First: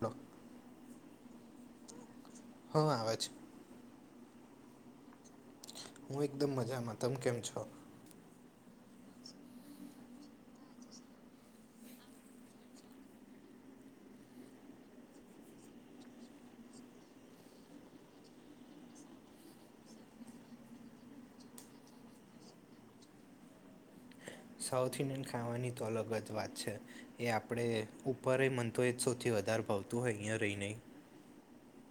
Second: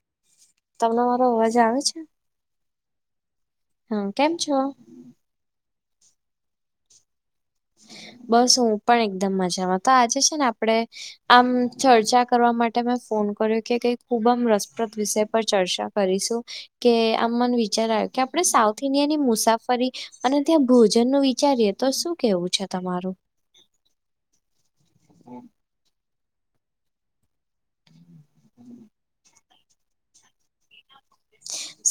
ડો [unintelligible] વા અવાજ આવે છે? હં આવાજ અવે છે. હા કેમ છો? હું એકદમ મજામાં તમે કેમ છો? બસ હું પણ એકદમ મજામાં તો આજે છે ને આપડે આમ ચર્ચા કરવા માટે મેં ફોન કર્યો કે કઈ ખુબમ રસપ્રદ વિષય પર ચર્ચા કરીશું, કે આમ મને વિચાર આવ્યું કે આપણે સાઉથ ઇન્ડિયાની મુસાફરી અને ત્યાં ભોજન નું વિચારીએે તો શું કેવું છે તમારું? સાઉથ ઇન્ડિયન ખાવાની તો અલગ જ વાત છે, એ આપણે ઉપર મન તો એ જ સૌથી વધારે ભાવતું હોય અહીંયા રહી નહીં.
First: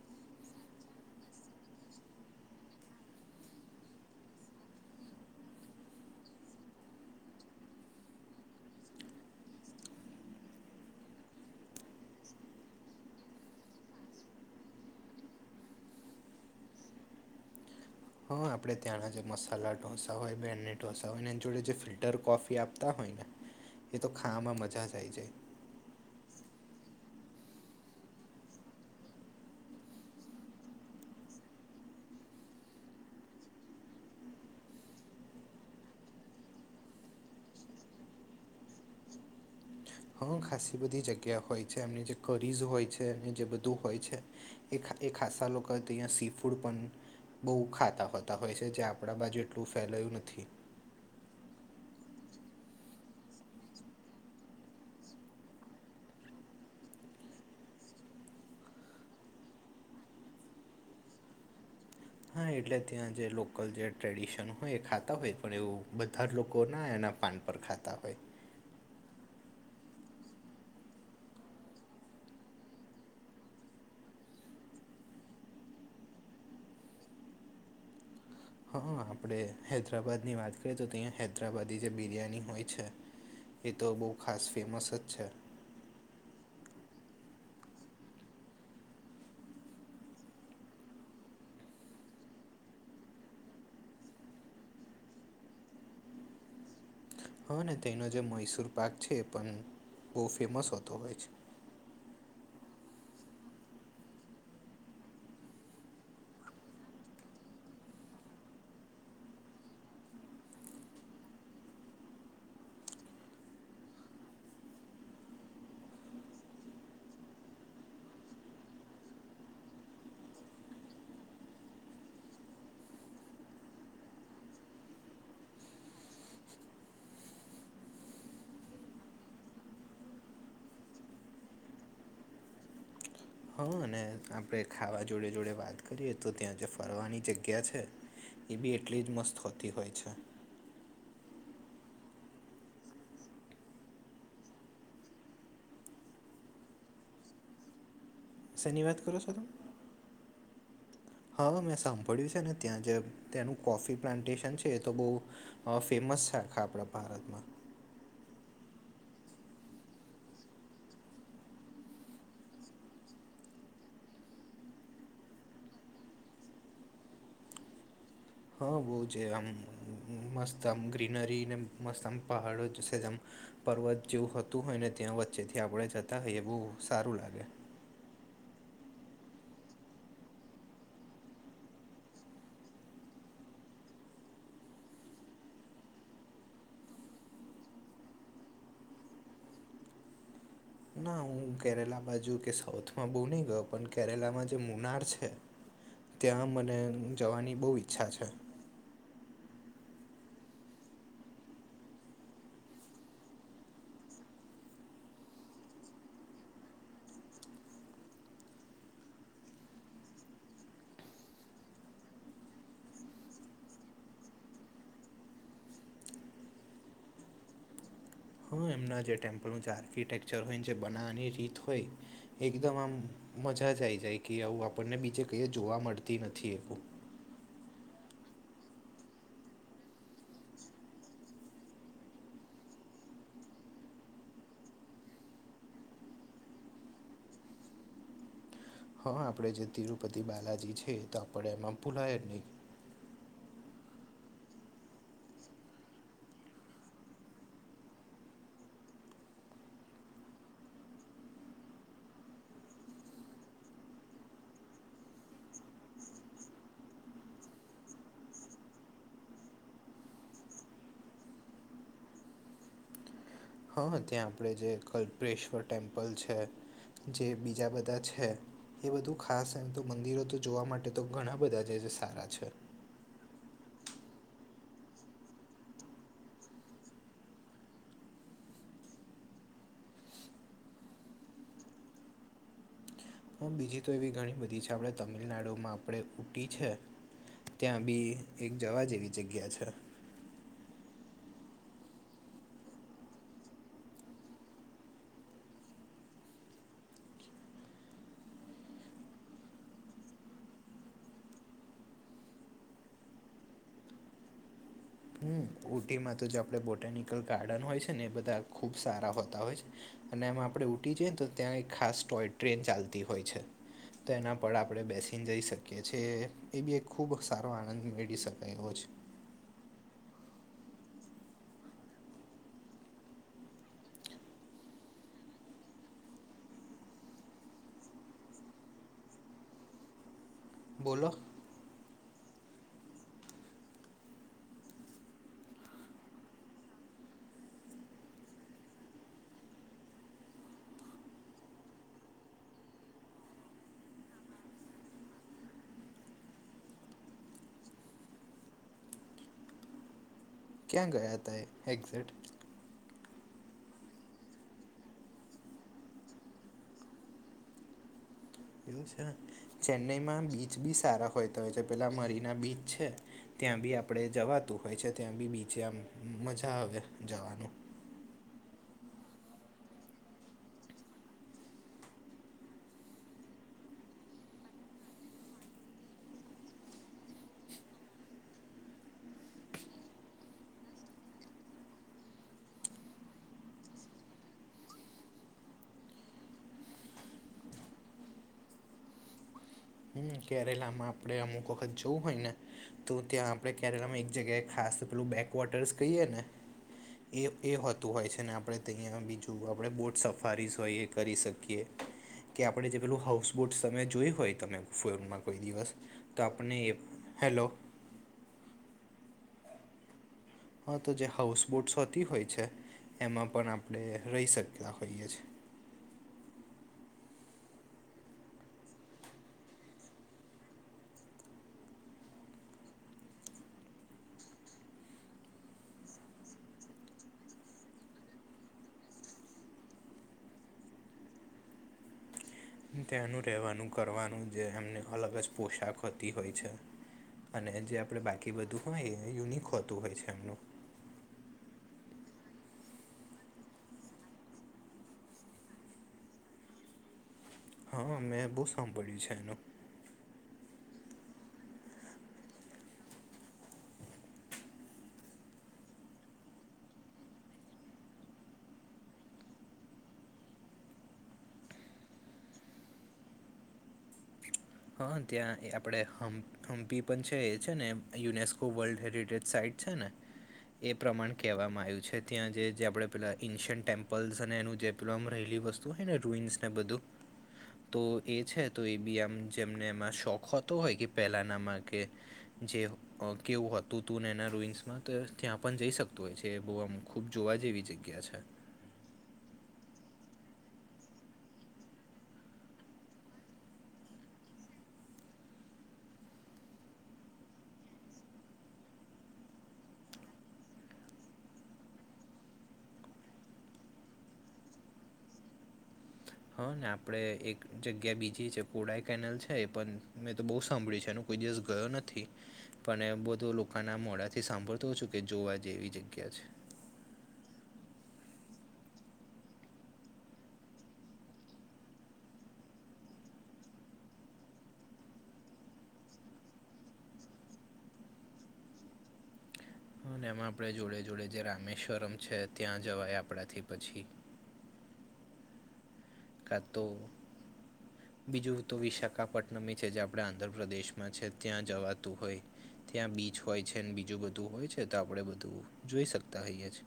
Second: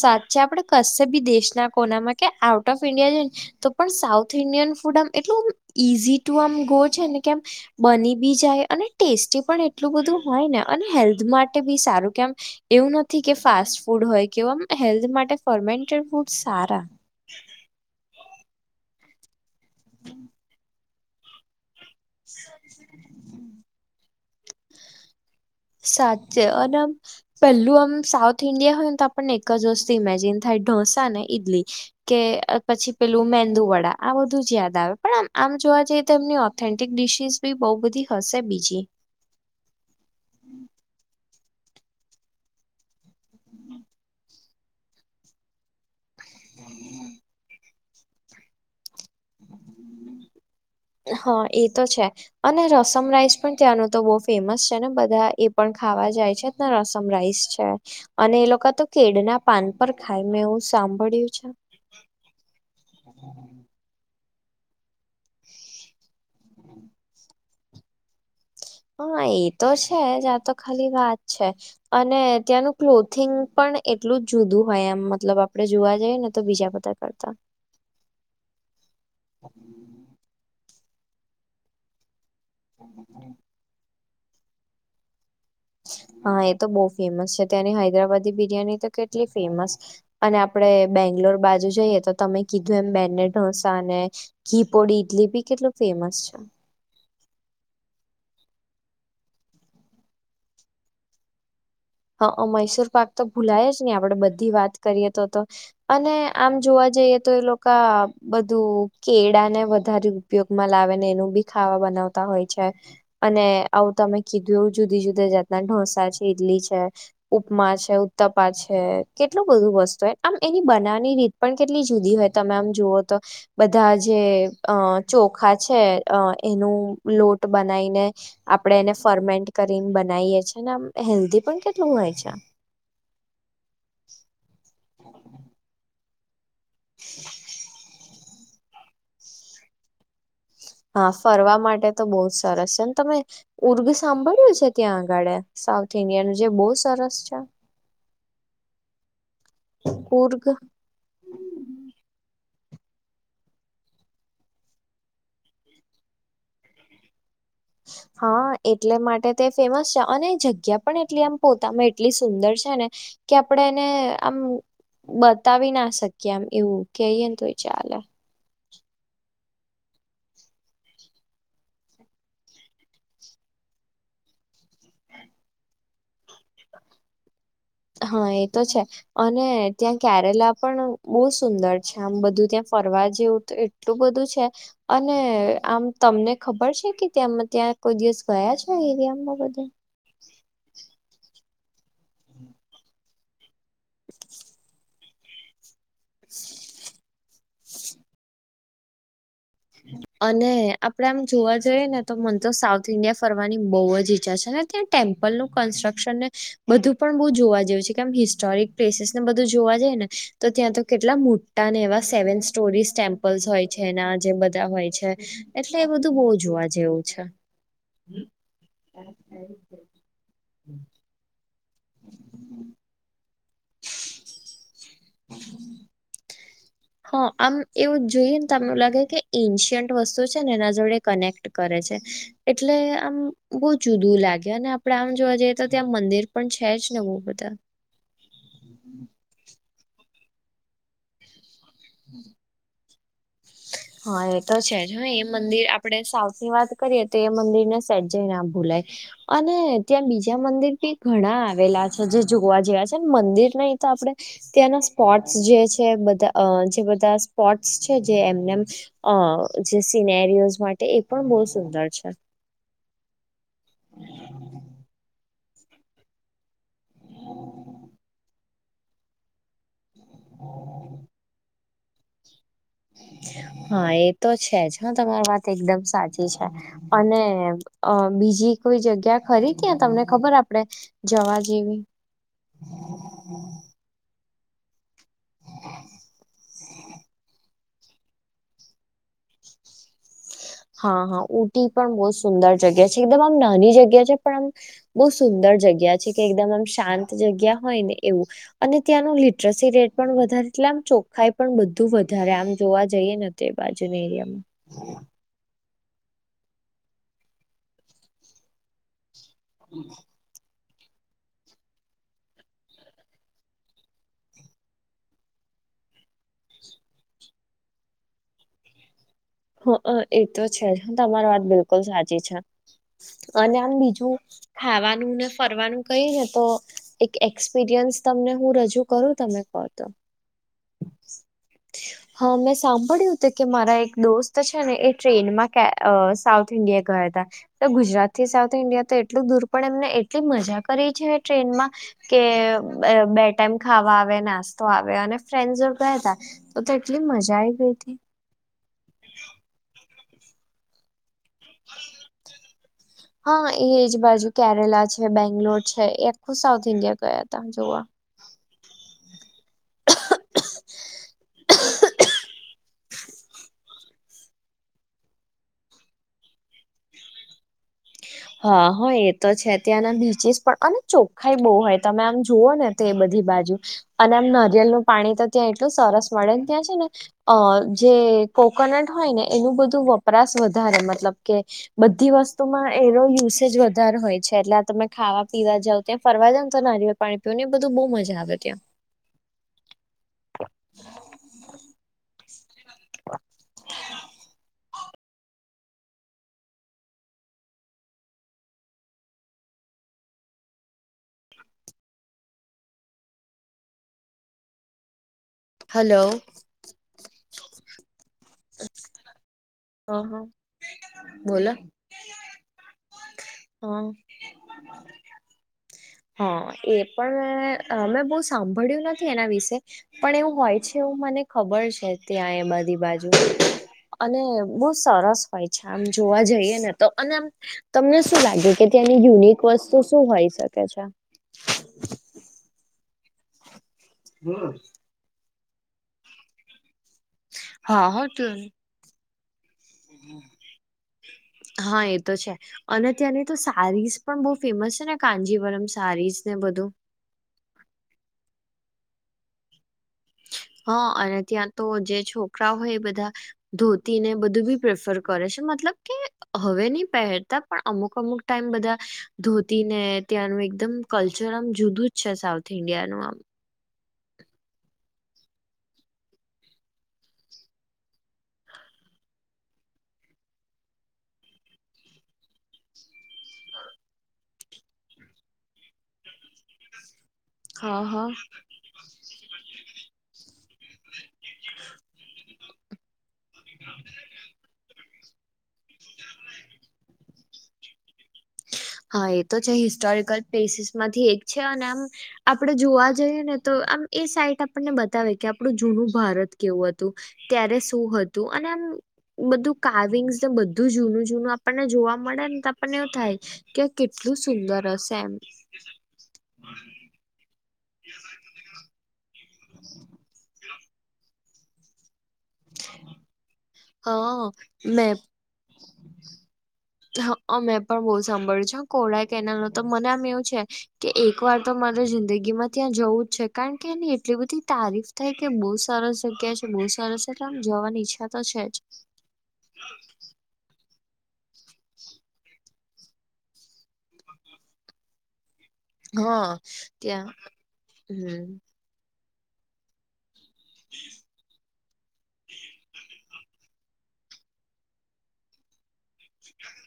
સાચે આપડે કશ બી દેશના કોનામાં કે આઉટ ઓફ ઈન્ડિયા જયે તો પણ સાઉથ ઇન્ડિયન ફૂડ આમ એટલું ઈઝી ટુ આમ ગો છે ને કેમ બની બી જાય અને ટેસ્ટી પણ એટલું બધું હોય ને અને હેલ્થ માટે બી સારું કેમ એવું નથી કે ફાસ્ટ ફૂડ હોય કે મ હેલ્થ માટે ફમેન્ટડ ફૂડ સારા હા આપણે ત્યાંના જે મસાલા ઢોસા હોય બેને ઢોસા હોય ને એની જોડે જે ફિ ફિલ્ટર કોફી આપતા હોય ને એ તો ખાવામાં મજા જ આવી જાય સાચે અને આમ પેલું આમ સાઉથ ઇન્ડિયા હોય ને તો આપણને એક જ વસ્તુ ઇમેજિન થાય ઢોસા ને ઇડલી કે પછી પેલું મેંદુ વડા આ બધું જ યાદ આવે પણ આમ આમ જોવા જઈએ તો એમની ઓ ઓથેન્ટિક ડિશિસ બી બહુ બધી હશે બીજી હ ખાસ બધી જગ્યા હોય છે એમની જે કરીઝ હોય છે એમની જે બધું હોય છે એ ખાલી ખાસા લોકો પરંતુ અહીંયા સી ફૂડ પણ બહુ ખાતા હોતા હોય છે જે આપણા બાજુ એટલું ફેલાયું નથી હા એ તો છે અને રસમ રાઈસ પણ ત્યાંનું તો બોહ ફેમસ છે ને બધા એ પણ ખાવા જાય છે ને રસમ રાઈસ છે અને એ લોકો તો કેડના પાન પર ખાય મેં એવું સાંભળ્યું છે હા એટલે ત્યાં જે લોકલ જે ટ્રેડિશન હોય એ ખાતા હોય પણ એવું બધા જ લોકો ના એના પાન પર ખાતા હોય હા એ તો છે જ આ તો ખાલી વાત છે અને ત્યાંનું ક્લોથિંગ પણ એટલું જ જુદું હોય એમ મતલબ આપણે જોવા જઈએ ને તો બીજા બધા કરતા હા આપણે હૈદરાબાદની વાત કરીએ તો અહીંયા હૈદરાબાદ જે બિરિયાની હોય છે એ તો બહુ ખાસ ફેમસ જ છે હા એ તો બહુ ફેમસ છે તંની હૈદરાબાદી બિરિયાની તો કેટલી ફેમસ અને આપણે બેંગ્લોર બાજુ જઈએ તો તમે કીધું એમ બેને ઢોસા ને ઘી પોડી ઇડલી બી કેટલું ફેમસ છે હ તેનો જે મૈસુર પાક છે એ પણ બહુ ફેમસ હોતો હોય છે હા મૈસુર પાક તો ભૂલાય જ નહી આપડે બધી વાત કરીએ તો તો અને આમ જોવા જઈએ તો એ લોકા બધું કેળા ને વધારયુ ઉપયોગમાં લાવે ને એનું બી ખાવા બનાવતા હોય છે અને આવું તમે કીધું એવું જુદી જુદી જાતના ઢોસા છે ઈડલી છે ઉપમા છે ઉત્તપા છે કેટલું બધું વસ્તુ આમ એની બનાવની રીત પણ કેટલી જુદી હોય તમે આમ જુઓ તો બધા જે અ ચોખા છે અ એનું લોટ બનાવીને આપણે એને ફર્મેન્ટ કરીને બનાવીએ ને હેલ્ધી પણ કેટલું હોય છે હ અને આપણે ખાવા જોડે જોડે વાત કરીએ તો ત્યાં જે ફરવાની જગ્યા છે એ બી એટલી જ મસ્ત હોતી હોય છે હા ફરવા માટે તો બહુ જ સરસ છે ને તમે ઉર્ગ સાંભળ્યું છે ત્યાં આગળ સાઉથ ઇન્ડિયાન જે બહુ સરસ છે સેની વાત કરો છો તમે ઉર્ગ હા મેં સાંભળ્યું છે ને ત્યાં જે ત્યાંનું કોફી પ્લાન્ટેશન છે એ તો બહુ હ ફેમસ છે આખા આપણા ભારતમાં હા એટલે માટે તે ફેમસ છે અને જગ્યા પણ એટલી આમ પોતામાં એટલી સુંદર છે ને કે આપડેને આમ બતાવી ના શકીએ એમ એવું કેયે ને તોય ચાલે હા બો છે આમ મસ્ત આમ ગ્રીનરી ને મસ્ત આમ પહાડો જશે જેમ પર્વત જેવું હતું હોય ને ત્યાં વચ્ચેથી આપણે જતા હોયએ એ બવ સારું લાગે હા એ તો છે અને ત્યાં કેરેલા પણ બહુ સુંદર છે આમ બધું ત્યાં ફરવા જેવું તે એટલું બધું છે. અને આમ તમને ખબર છે કે ત્યાં ત્યાં કોઈ દિવસ ગયા છે એરિયામાં બધે ના હું કેરેલા બાજુ કે સાઉથમાં બોવ નય ગયો પણ કેરેલામાં જે મુનાર છે [inaudible] ત્યાં મને જવાની બહુ ઈચ્છા છે. [inaudible] અને આપડે આમ જોવા જઈએ ને તો મન તો સાઉથ ઈન્ડિયા ફરવાની બહુ જ ઈચ્છા છે ને ત્યાં ટેમ્પલનું કન્સ્ટ્રક્શન ને બધું પણ બોવ જોવા જેવું છે કેમ હિસ્ટોરિક પ્લેસીસને બધું જોવા જાય ને તો ત્યાં તો કેટલા મોટા ને એવા સેવન સ્ટોરી સ્ટેમ્પ પલ્સ હોય છે ના જેમ બધા હોય છે એટલે એ બધું બહુ જોવા જેવું છે. હા એમના જે ટેમ્પલનું જે આર્કિટેક્ચર હોય જે બનાવવાની રીત હોય એકદમ આમ મજા જ આવી જાય કે આવું આપણને બીજે કંઈ જોવા મળતી નથી એવું હ આમ એવું જોઈએ ને તો એમું લાગે કે એન્શિયન્ટ વસ્તુ છે ને એના જોડે કનેક્ટ કરે છે. એટલે આમ બહુ જુદું લાગે અને આપડે આમ જોવા જઈએ તો ત્યાં મંદિર પણ છે જ ને બહુ બધા હા આપણે જે તિરુપતિ બાલાજી છે તો આપણે એમાં ભૂલાય નહીં. [inaudible] હા એ તો છે જ હ એ મંદિર આપડે સાઉથ ની વાત કરીએ તો એ મંદિરને સેજે ના ભૂલાય અને ત્યાં બીજા મંદિર બી ઘણા આવેલા છે જે જોવા જેવા છે મંદિર નહી તો આપણે ત્યાંના સ્પોટ્સ જે છે બધા અ જે બધા સ્પોટ્સ છે જે એમ નેમ અ જે સિનેરીયોસ માટે એ પણ બવ સુંદર છે. હા ત્યાં આપણે જે કલ્પેશ્વર ટેમ્પલ છે જે બીજા બધા છે એ બધું ખાસ એમ તો મંદિરો તો જોવા માટે તો ઘણા બધા છે સારા છે. હા એ તો છે જ હ તમારી વાત એકદમ સાચી છે. અને અ બીજી કોઈ જગ્યા ખરી ત્યા તમને ખબર આપડે જવા જેવી હા બીજી તો એવી ઘણી બધી છે આપણે તમિલનાડુમાં આપણે ઊટી છે. ત્યાં બી એક જવા જેવી જગ્યા છે. હા હા ઊટી પણ બહુ જ સુંદર જગ્યા છે એકદમ આમ નાની જગ્યા છે પણ આમ બહુ સુંદર જગ્યા છે કે એકદમ આમ શાંત જગ્યા હોય ને એવું અને ત્યાંનું લિટરસી રેટ પણ વધારે એટલે આમ ચોખ્ખાઈ પણ બધું વધારે આમ જોવા જઈએ ને તે બાજુ એરિયામાં હમ્મ ઊટીમાં તો જે આપડે બોટનિકલ ગાર્ડન હોય છે ને એ બધા ખુબ સારા હોતા હોય છે. [inaudible] અને એમાં આપણે ઊટી જઈએ તો ત્યાં એક ખાસ ટોય ટ્રેન ચાલતી હોય છે. તો એના પર આપણે બેસીને જઈ શકીએ છીએ એ બી એક ખૂબ સારો આનંદ મેળ શકાય એવો છે. હ અ એ તો છે જ તમારી વાત બિલકુલ સાચી છે અને આમ બીજું ખાવાનું ને ફરવાનું કઈ ને તો એક એક્સપિરિયન્સ તમને હું રજૂ કરું તમે કો તો બોલો હા મેં સાંભળ્યું તું કે મારા એક દોસ્ત તો છે ને એ ટ્રેનમાં કે અહ સાઉથ ઇન્ડિયા ગયા તા તો ગુજરાત થી સાઉથ ઇન્ડિયા તો એટલું દૂર પણ એમને એટલી મજા કરી છે એ ટ્રેનમાં. કે બે ટાઈમ ખાવા આવે, નાસ્તો આવે, અને ફ્રેન્ડસ [unintelligible] ગયા તા તો-તો એટલી મજા આઈ ગઈ તી. ક્યાં ગયા તા એ એક્ઝેક્ટ? [inaudible] હા એ જ બાજુ કેરેલા છે, બેંગ્લોર છે, એ આખું સાઉથ ઇન્ડિયા ગયા હતા આમ જોવા. એવું છે. ચેન્નાઈમાં બીચ બી સારા હોય તો, જે પેલા મરીના બીચ છે ત્યાં બી આપણેે જવાતું હોય છે. ત્યાં બી બીચે આમ મજા આવે જવાનું. હા હો એ તો છે. ત્યાંના બીચિસ પણ અને ચોખ્ખાાઈ બહુ હોય. તમે આમ જુઓ ને તે બધી બાજુ. અને આમ નરિયેલ નું પાણી તો ત્યાં એટલું સરસ મળેન. ત્યાં છે ને અહ જે કોકોનટ હોય ને એનું બધું વપરાશ વધારે મતલબ કે બધી વસ્તુ માં એનો યુસેજ વધારે હોય છે. એટલે આ તમે ખાવા પીવા જાવો ત્યાં ફરવા જાવ તો નારીયેલ પાણી પીયું ને એ બધું બહુ મજા આવે ત્યાં. હમ્મ. કેરેલામાં આપડે અમુક વખત જવું હોય ને તો ત્યાં આપણે કેરેલામાં એક જગ્યાએ ખાસ પેલું બેકવોટર્સ કહીએ ને એ-એ હોતું હોય છે ને આપણે તહીંયા બીજું આપણે બોટ સફારીસ હોય એ કરી શકીએ. કે આપણે જે પેલું હાઉસબોટ સમય જોયું હોય તમે ફોનમાં કોઈ દિવસ, હલો તો આપણને એ, હેલો. [inaudible] [inaudible] હા તો જે હાઉસ બોલો બોટ્સ હોતી હોય છે, એમાં પણ હ આપણે રહી શકતા હોઈએ છે. હા. એ પણ મે અહ મે બહુ સાંભળ્યું નથી એના વિશે પણ એવું હોય છે એવું મને ખબર છે ત્યાં એ બધી બાજુ. અને બહુ સરસ હોય છે આમ જોવા જઈએ ને તો. અને આમ તમને શું લાગે કે ત્યાંની યુનિક વસ્તુ શું હોય શકે છે? ત્યાંનું રહેવાનું, કરવાનું જે એમને અલગ જ પોશાક હોતી હોય છે. અને જે હા આપણે હો તો બાકી બધું હોય એ યુનિક હોતું હોય છે એમનું. હા એ તો છે. અને ત્યાંની તો સારીઝ પણ બહુ ફેમસ છે ને, કાન્જીવરમ સારીઝ ને બધું. હા અમ્મ. મેં બહુ સાંભળ્યું છે એનું. હા. અને ત્યાં તો જે છોકરા હોય એ બધા ધોતીને બધું બી પ્રેફર કરે છે. મતલબ કે હવે ની પહેરતા પણ અમુક-અમુક ટાઈમ બધા ધોતી ને ત્યાંનું એકદમ કલ્ચર આમ જુદું જ છે સાઉથ ઇન્ડિયાનું આમ. હા. ત્યાં એ આપણેે હમ થમ્પી પણ છે, એ છે ને યુનેસ્કો વર્લ્ડ હેરિટેજ સાઈટ છે ને એ પ્રમાણે કહેવામાં આવ્યું છે. ત્યાં જે-જે આપણે પેલાં ઈન્શન્ટ ટેમ્પલ્સ અને એનું જે પેલું આમ રહેલી વસ્તુ હે ને રૂઈન્સને બધું તો હા હા એ છે તો એ બી આમ જેમને એમાં શોખ હો તો હોય કે પહેલાંનામાં કે, જે કેવું હતું તું ને એના રૂઈન્સમાં ત્યાં પણ જઈ શકતું હોય છે, એ બહુ આમ ખુબ જોવા જેવી જગ્યા છે. હા એ તો છે. હિસ્ટોરિકલ પ્લેસીસ માંથી એક છે. અને આમ આપણે જોવા જઈએ ને તો આમ એ સાઈટ આપણને બતાવે કે આપણું જૂનું ભારત કેવું હતું. ત્યારે શું હતું અને આમ બધું કાર્વિંગસ ને બધું જૂનું-જૂનું આપણને જોવા મળેન તો આપણને એવું થાય કે કેટલું સુંદર હશે એમ. હા. ને આપડે એક જગ્યા બીજી છે કોડાઈ કેનેલ છે એ પન, મેં તો બહુ સાંભળ્યું છે એનું, કોઈ દિવસ ગયો નથી, પણ એ બધો લો [unintelligible] ના મોડા થી હા સાંભળતો હોવ છો મેં કે જોવા જેવી જગ્યા છ. હા અમેં પણ બહુ સાંભળ્યું છે હો કોરાઈ કેનાલ નું તો. મને આમ એવું છે કે એક વાર તો મારે જિંદગી માં ત્યાં જવું જ છે, કારણ કે એની એટલી બધી તારીફ થાય કે બહુ સરસ જગ્યા છે, બહુ સરસ એટલે આમ જવાની ઈચ્છા તો છે જ. હા. અને એમાં આપણે જોડે-જોડે જે રામેશ્વરમ છે ત્યાં જવાય આપણાથી પછી. હા કા તો ત્યાં હમ બીજું તો વિશાખાપટ નમ એઈ છે જે આપણે આંધ્રપ્રદેશમાં છે, ત્યાં જવાતું હોય. ત્યાં બી ચ હોય છે ને બીજું બધું હોય છે તો આપણેે બધું જોઈ શકતા હોઈએ છ.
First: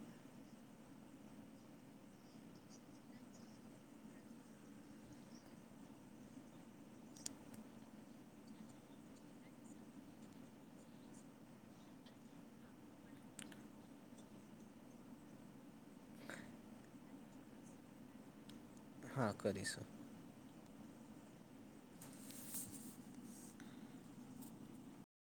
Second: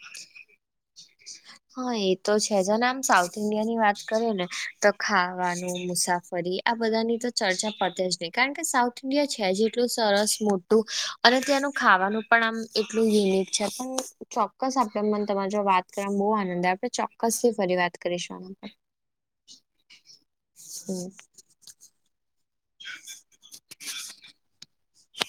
હા એ તો છે. જેને આમ સાઉથ ઈન્ડિયા ની વાત કરીએ ને તો ખાવાનું, મુસાફરી આ બધાની તો ચર્ચા પતે જ નહીં, કારણ કે સાઉથ ઇન્ડિયા છે જ એટલું સરસ મોટું. અને ત્યાંનું ખાવાનું પણ આમ એટલું યુનિક છે. પણ ચોક્કસ આપડે મન તમારે જો વાત કરવા માં બહુ આનંદ. આપણે ચોક્કસ થી ફરી વાત કરીશું [unintelligible] હા કરીશું. હમ્મ. [inaudible]